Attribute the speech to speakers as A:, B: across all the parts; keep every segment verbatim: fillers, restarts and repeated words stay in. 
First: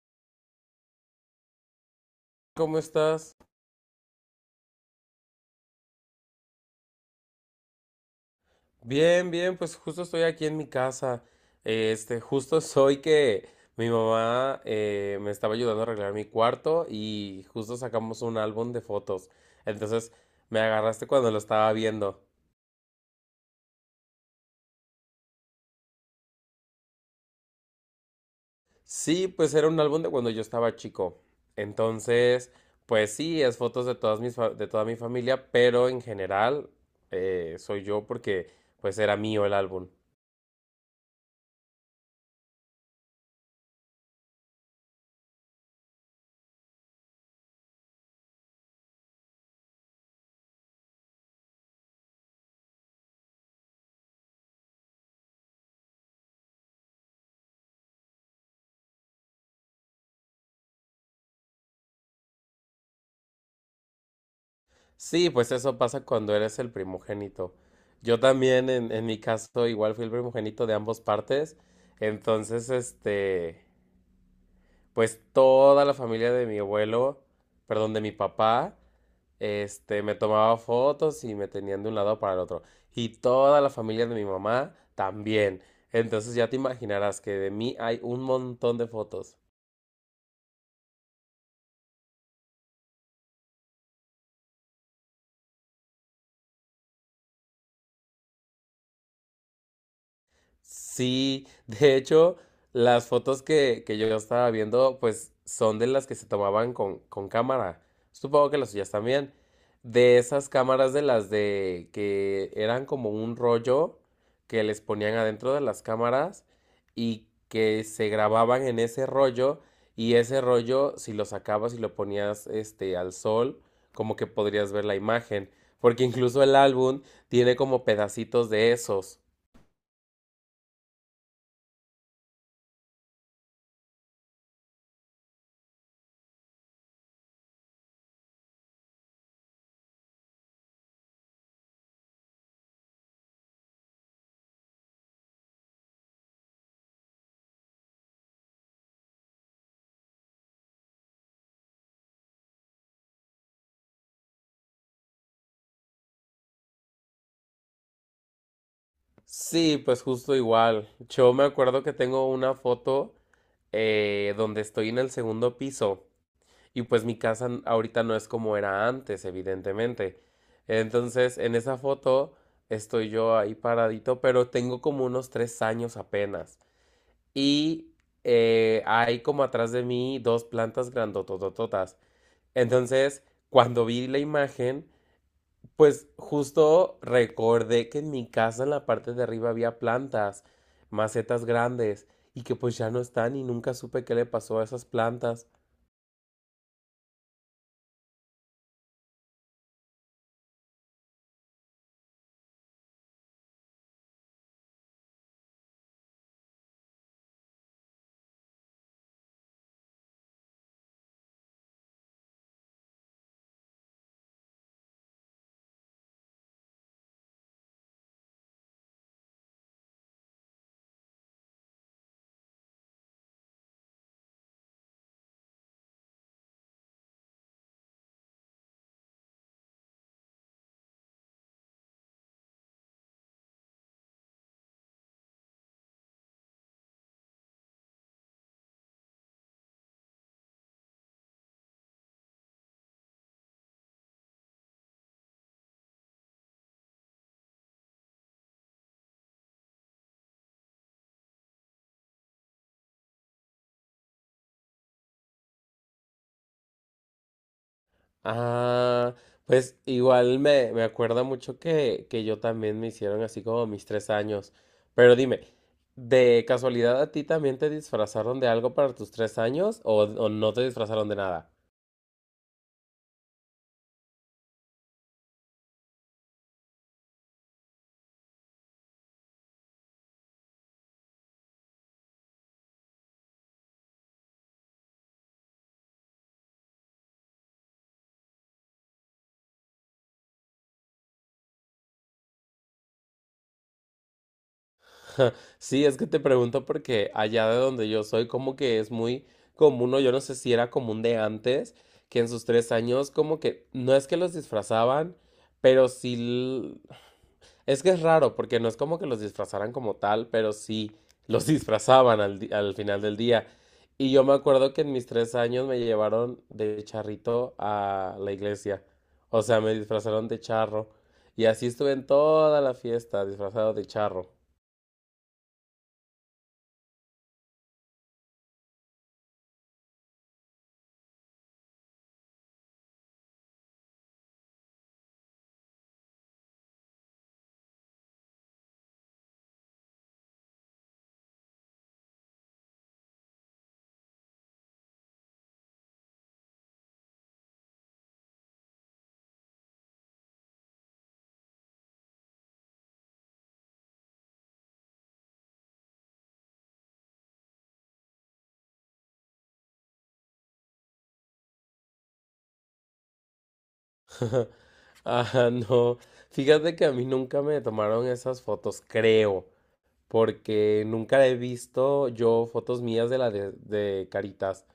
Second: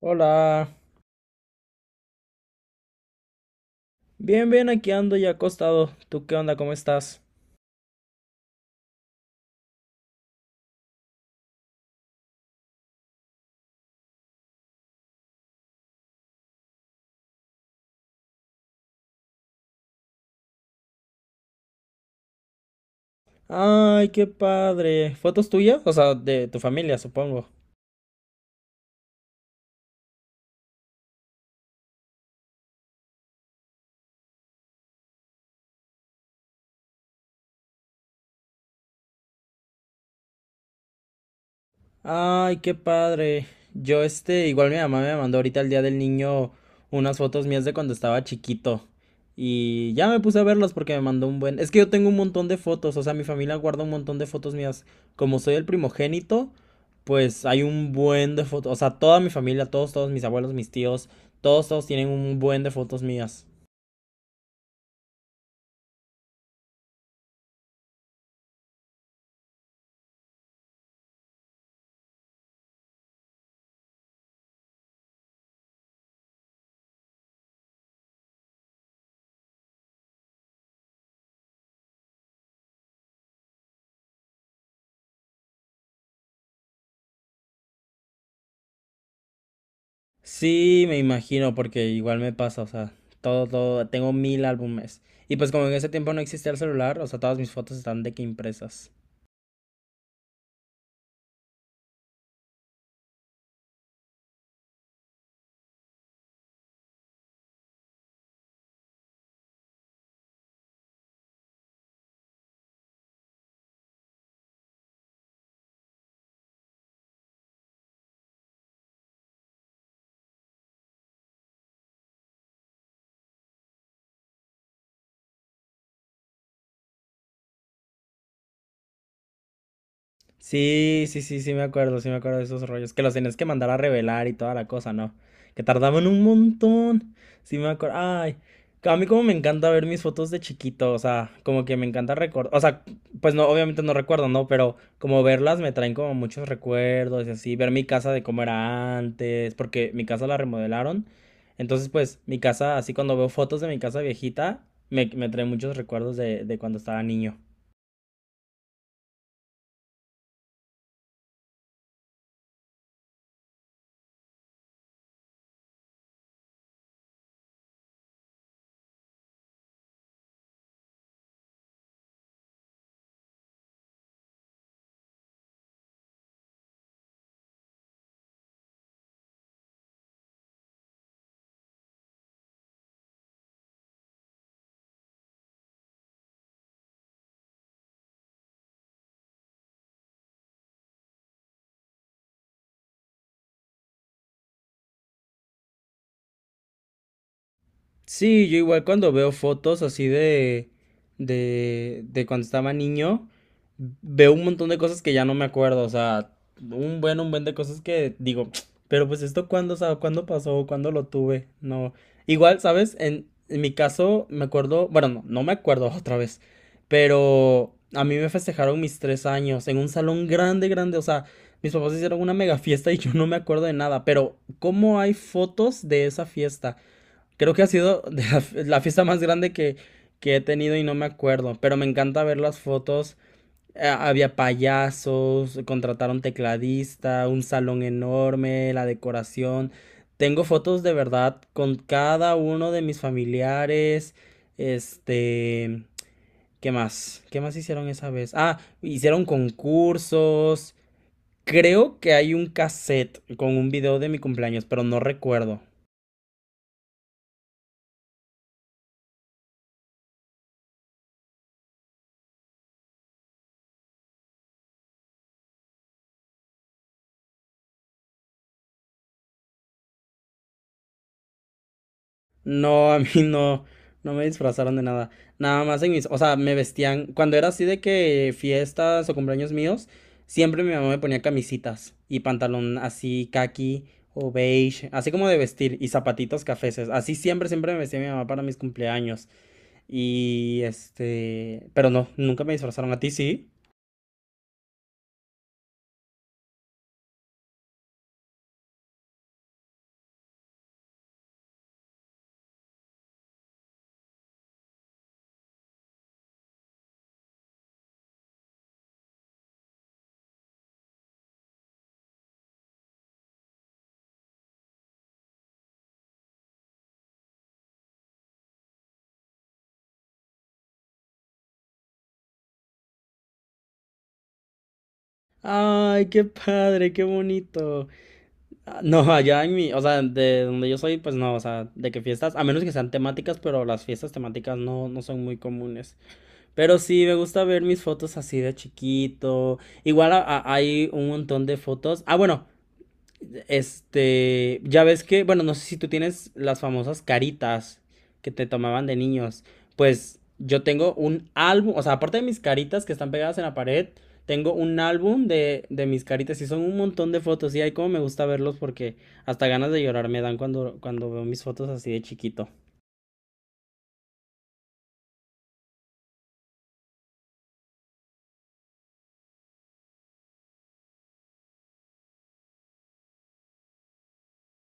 A: Hola.
B: ¿Cómo estás?
A: Bien, bien, aquí ando ya acostado. ¿Tú qué onda? ¿Cómo estás?
B: Bien, bien, pues justo estoy aquí en mi casa. Este, justo soy que mi mamá eh, me estaba ayudando a arreglar mi cuarto y justo sacamos un álbum de fotos. Entonces me agarraste cuando lo estaba viendo.
A: Ay, qué padre. ¿Fotos tuyas? O sea, de tu familia, supongo.
B: Sí, pues era un álbum de cuando yo estaba chico. Entonces, pues sí, es fotos de todas mis fa- de toda mi familia, pero en general eh, soy yo porque pues era mío el álbum.
A: Ay, qué padre. Yo, este, igual mi mamá me mandó ahorita el día del niño unas fotos mías de cuando estaba chiquito. Y ya me puse a verlas porque me mandó un buen. Es que yo tengo un montón de fotos, o sea, mi familia guarda un montón de fotos mías. Como soy el primogénito, pues hay un buen de fotos. O sea, toda mi familia, todos, todos mis abuelos, mis tíos, todos, todos tienen un buen de fotos mías.
B: Sí, pues eso pasa cuando eres el primogénito. Yo también, en, en mi caso, igual fui el primogénito de ambas partes. Entonces, este, pues toda la familia de mi abuelo, perdón, de mi papá, este, me tomaba fotos y me tenían de un lado para el otro. Y toda la familia de mi mamá también. Entonces ya te imaginarás que de mí hay un montón de fotos.
A: Sí, me imagino, porque igual me pasa, o sea, todo, todo, tengo mil álbumes. Y pues como en ese tiempo no existía el celular, o sea, todas mis fotos están de que impresas.
B: Sí, de hecho, las fotos que, que yo estaba viendo, pues son de las que se tomaban con, con cámara. Supongo que las suyas también. De esas cámaras de las de que eran como un rollo que les ponían adentro de las cámaras y que se grababan en ese rollo y ese rollo, si lo sacabas y lo ponías este al sol, como que podrías ver la imagen, porque incluso el álbum tiene como pedacitos de esos.
A: Sí, sí, sí, sí me acuerdo, sí me acuerdo de esos rollos. Que los tenías que mandar a revelar y toda la cosa, ¿no? Que tardaban un montón. Sí me acuerdo. Ay, a mí como me encanta ver mis fotos de chiquito, o sea, como que me encanta recordar, o sea, pues no, obviamente no recuerdo, ¿no? Pero como verlas me traen como muchos recuerdos y así, ver mi casa de cómo era antes, porque mi casa la remodelaron. Entonces, pues, mi casa, así cuando veo fotos de mi casa viejita, me, me trae muchos recuerdos de, de cuando estaba niño.
B: Sí, pues justo igual. Yo me acuerdo que tengo una foto eh, donde estoy en el segundo piso y pues mi casa n- ahorita no es como era antes, evidentemente. Entonces, en esa foto estoy yo ahí paradito, pero tengo como unos tres años apenas. Y eh, hay como atrás de mí dos plantas grandototototas. Entonces, cuando vi la imagen, pues justo recordé que en mi casa en la parte de arriba había plantas, macetas grandes, y que pues ya no están y nunca supe qué le pasó a esas plantas.
A: Sí, yo igual cuando veo fotos así de, de, de cuando estaba niño, veo un montón de cosas que ya no me acuerdo, o sea, un buen, un buen de cosas que digo, pero pues esto cuándo, o sea, cuándo pasó, cuándo lo tuve, no. Igual, ¿sabes? En, en mi caso me acuerdo, bueno, no, no me acuerdo otra vez, pero a mí me festejaron mis tres años en un salón grande, grande, o sea, mis papás hicieron una mega fiesta y yo no me acuerdo de nada, pero ¿cómo hay fotos de esa fiesta? Creo que ha sido de la, la fiesta más grande que, que he tenido y no me acuerdo, pero me encanta ver las fotos. A- había payasos, contrataron tecladista, un salón enorme, la decoración. Tengo fotos de verdad con cada uno de mis familiares. Este, ¿qué más? ¿Qué más hicieron esa vez? Ah, hicieron concursos. Creo que hay un cassette con un video de mi cumpleaños, pero no recuerdo.
B: Ah, pues igual me, me acuerda mucho que, que yo también me hicieron así como mis tres años. Pero dime, ¿de casualidad a ti también te disfrazaron de algo para tus tres años o, o no te disfrazaron de nada?
A: No, a mí no, No me disfrazaron de nada. Nada más en mis, o sea, me vestían, cuando era así de que fiestas o cumpleaños míos, siempre mi mamá me ponía camisitas y pantalón así caqui o beige, así como de vestir y zapatitos cafeses. Así siempre, siempre me vestía mi mamá para mis cumpleaños. Y este, pero no, nunca me disfrazaron a ti, ¿sí?
B: Sí, es que te pregunto porque allá de donde yo soy, como que es muy común, o yo no sé si era común de antes, que en sus tres años, como que no es que los disfrazaban, pero sí. l- Es que es raro, porque no es como que los disfrazaran como tal, pero sí los disfrazaban al, di- al final del día. Y yo me acuerdo que en mis tres años me llevaron de charrito a la iglesia. O sea, me disfrazaron de charro. Y así estuve en toda la fiesta, disfrazado de charro.
A: Ay, qué padre, qué bonito. Ah, no, allá en mi, o sea, de donde yo soy, pues no, o sea, de que fiestas, a menos que sean temáticas, pero las fiestas temáticas no, no son muy comunes. Pero sí, me gusta ver mis fotos así de chiquito. Igual a- a- hay un montón de fotos. Ah, bueno, este, ya ves que, bueno, no sé si tú tienes las famosas caritas que te tomaban de niños. Pues yo tengo un álbum, o sea, aparte de mis caritas que están pegadas en la pared, tengo un álbum de, de mis caritas y son un montón de fotos. Y ahí como me gusta verlos porque hasta ganas de llorar me dan cuando, cuando veo mis fotos así de chiquito.
B: Ah, no. Fíjate que a mí nunca me tomaron esas fotos, creo, porque nunca he visto yo fotos mías de la de, de Caritas.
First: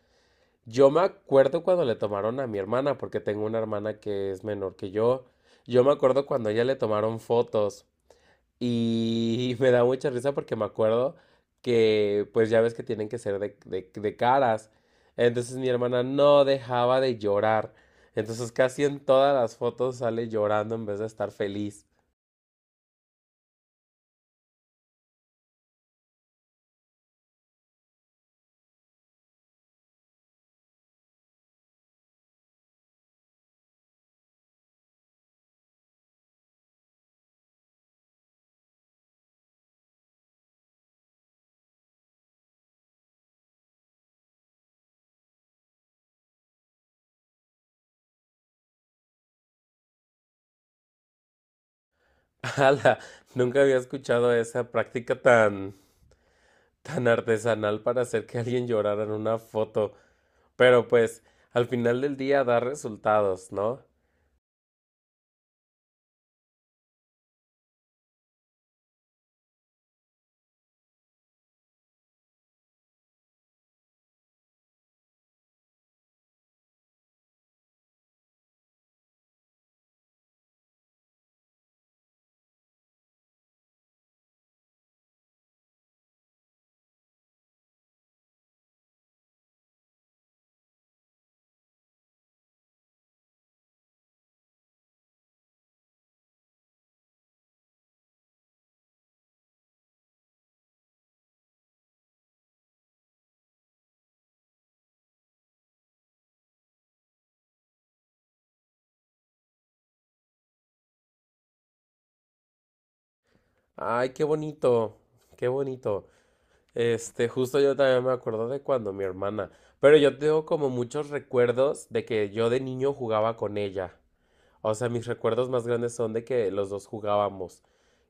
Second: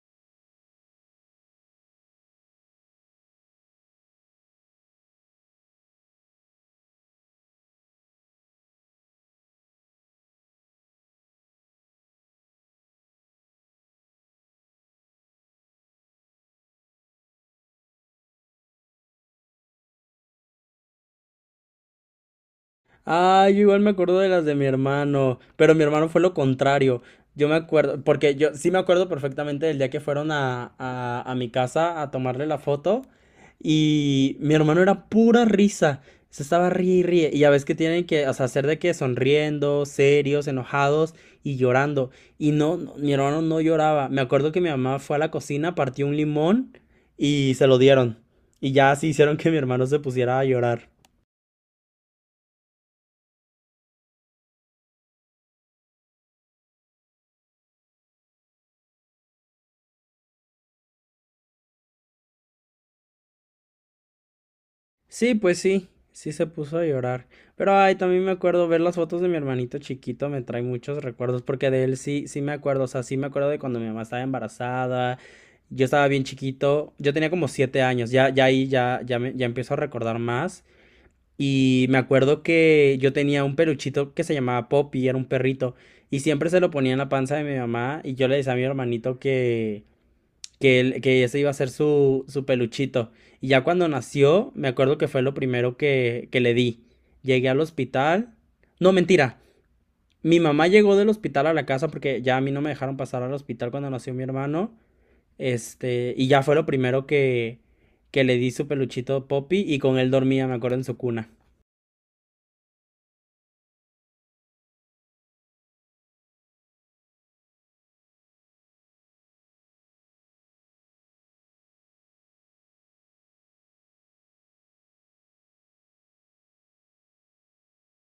B: Yo me acuerdo cuando le tomaron a mi hermana, porque tengo una hermana que es menor que yo. Yo me acuerdo cuando a ella le tomaron fotos. Y me da mucha risa porque me acuerdo que, pues ya ves que tienen que ser de, de- de caras. Entonces mi hermana no dejaba de llorar. Entonces casi en todas las fotos sale llorando en vez de estar feliz.
A: Ah, yo igual me acuerdo de las de mi hermano, pero mi hermano fue lo contrario. Yo me acuerdo, porque yo sí me acuerdo perfectamente del día que fueron a, a, a mi casa a tomarle la foto y mi hermano era pura risa. Se estaba ríe y ríe. Y ya ves que tienen que, o sea, hacer de que sonriendo, serios, enojados y llorando. Y no, no, mi hermano no lloraba. Me acuerdo que mi mamá fue a la cocina, partió un limón y se lo dieron. Y ya así hicieron que mi hermano se pusiera a llorar.
B: ¡Hala! Nunca había escuchado esa práctica tan, tan artesanal para hacer que alguien llorara en una foto. Pero pues al final del día da resultados, ¿no?
A: Sí, pues sí, sí se puso a llorar. Pero ay, también me acuerdo ver las fotos de mi hermanito chiquito, me trae muchos recuerdos, porque de él sí, sí me acuerdo, o sea, sí me acuerdo de cuando mi mamá estaba embarazada, yo estaba bien chiquito, yo tenía como siete años, ya, ya ahí ya, ya me, ya empiezo a recordar más. Y me acuerdo que yo tenía un peluchito que se llamaba Poppy, era un perrito, y siempre se lo ponía en la panza de mi mamá, y yo le decía a mi hermanito que que, él- que ese iba a ser su, su peluchito. Y ya cuando nació, me acuerdo que fue lo primero que, que le di. Llegué al hospital. No, mentira. Mi mamá llegó del hospital a la casa porque ya a mí no me dejaron pasar al hospital cuando nació mi hermano. Este, y ya fue lo primero que, que le di su peluchito Poppy y con él dormía, me acuerdo, en su cuna.
B: ¡Ay, qué bonito! ¡Qué bonito! Este, justo yo también me acuerdo de cuando mi hermana, pero yo tengo como muchos recuerdos de que yo de niño jugaba con ella. O sea, mis recuerdos más grandes son de que los dos jugábamos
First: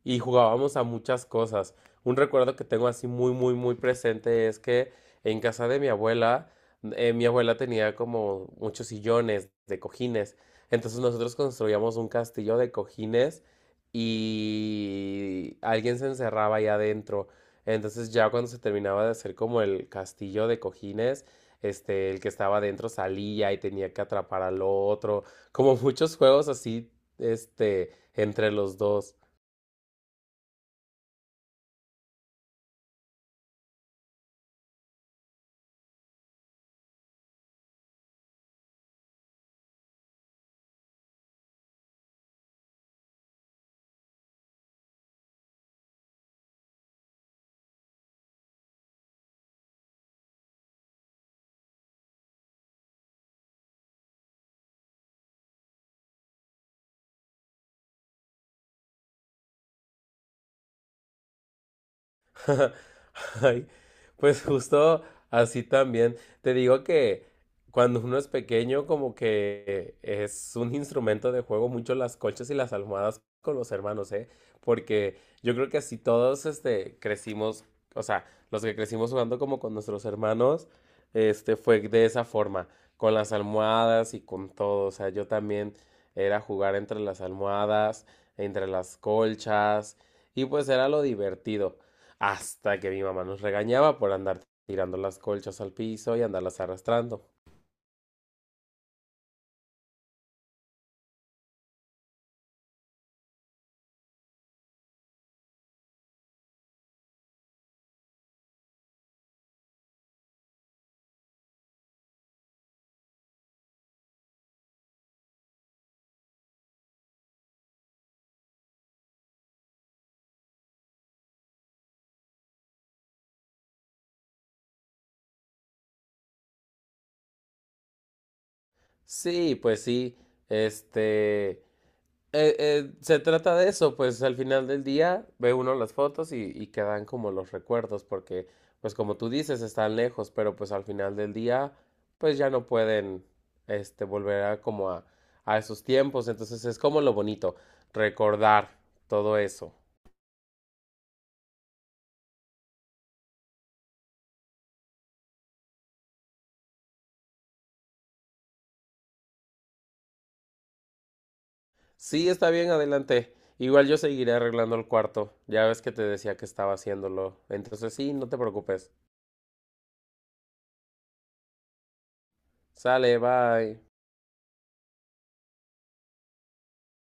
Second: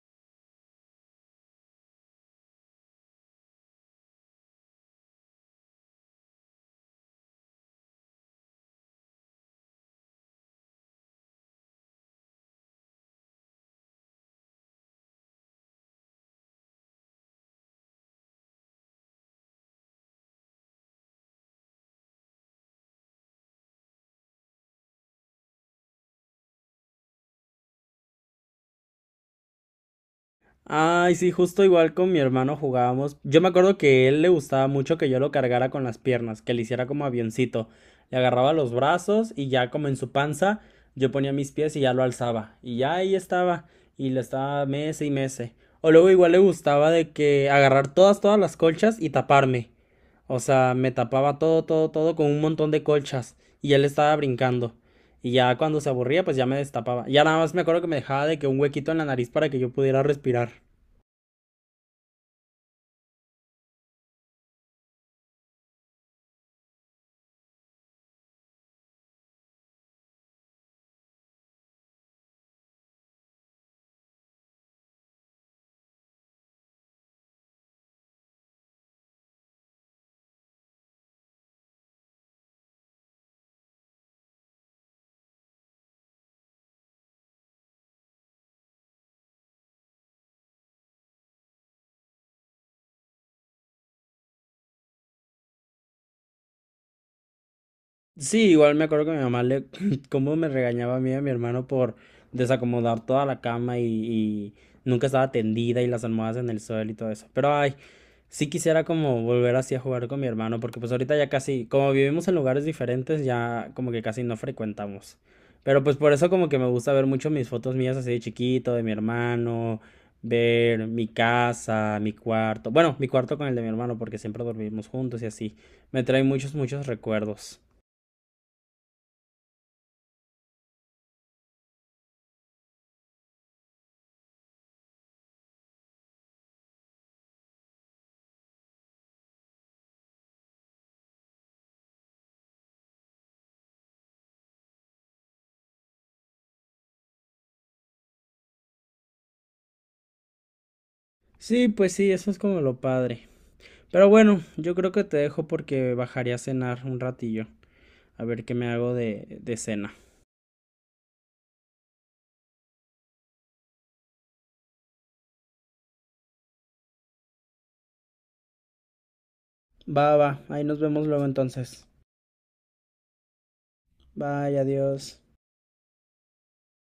B: y jugábamos a muchas cosas. Un recuerdo que tengo así muy, muy, muy presente es que en casa de mi abuela, eh, mi abuela tenía como muchos sillones de cojines. Entonces nosotros construíamos un castillo de cojines y alguien se encerraba ahí adentro. Entonces ya cuando se terminaba de hacer como el castillo de cojines, este, el que estaba adentro salía y tenía que atrapar al otro como muchos juegos así, este, entre los dos.
A: Ay, sí, justo igual con mi hermano jugábamos. Yo me acuerdo que él le gustaba mucho que yo lo cargara con las piernas, que le hiciera como avioncito. Le agarraba los brazos y ya como en su panza, yo ponía mis pies y ya lo alzaba. Y ya ahí estaba. Y le estaba mece y mece. O luego igual le gustaba de que agarrar todas, todas las colchas y taparme. O sea, me tapaba todo, todo, todo con un montón de colchas. Y él estaba brincando. Y ya cuando se aburría, pues ya me destapaba. Ya nada más me acuerdo que me dejaba de que un huequito en la nariz para que yo pudiera respirar.
B: Ay, pues justo así también. Te digo que cuando uno es pequeño, como que es un instrumento de juego mucho las colchas y las almohadas con los hermanos, ¿eh? Porque yo creo que así todos, este, crecimos, o sea, los que crecimos jugando como con nuestros hermanos, este, fue de esa forma, con las almohadas y con todo. O sea, yo también era jugar entre las almohadas, entre las colchas, y pues era lo divertido. Hasta que mi mamá nos regañaba por andar tirando las colchas al piso y andarlas arrastrando.
A: Sí, igual me acuerdo que mi mamá le, cómo me regañaba a mí y a mi hermano por desacomodar toda la cama y, y nunca estaba tendida y las almohadas en el suelo y todo eso. Pero ay, sí quisiera como volver así a jugar con mi hermano, porque pues ahorita ya casi, como vivimos en lugares diferentes, ya como que casi no frecuentamos. Pero pues por eso como que me gusta ver mucho mis fotos mías así de chiquito, de mi hermano, ver mi casa, mi cuarto. Bueno, mi cuarto con el de mi hermano, porque siempre dormimos juntos y así. Me trae muchos, muchos recuerdos.
B: Sí, pues sí, este, eh, eh, se trata de eso, pues al final del día ve uno las fotos y, y quedan como los recuerdos, porque pues como tú dices, están lejos, pero pues al final del día pues ya no pueden, este, volver a como a, a esos tiempos, entonces es como lo bonito, recordar todo eso.
A: Sí, pues sí, eso es como lo padre. Pero bueno, yo creo que te dejo porque bajaré a cenar un ratillo. A ver qué me hago de, de cena.
B: Sí, está bien, adelante. Igual yo seguiré arreglando el cuarto. Ya ves que te decía que estaba haciéndolo. Entonces sí, no te preocupes.
A: Va, va, ahí nos vemos luego entonces.
B: Sale, bye.
A: Bye, adiós.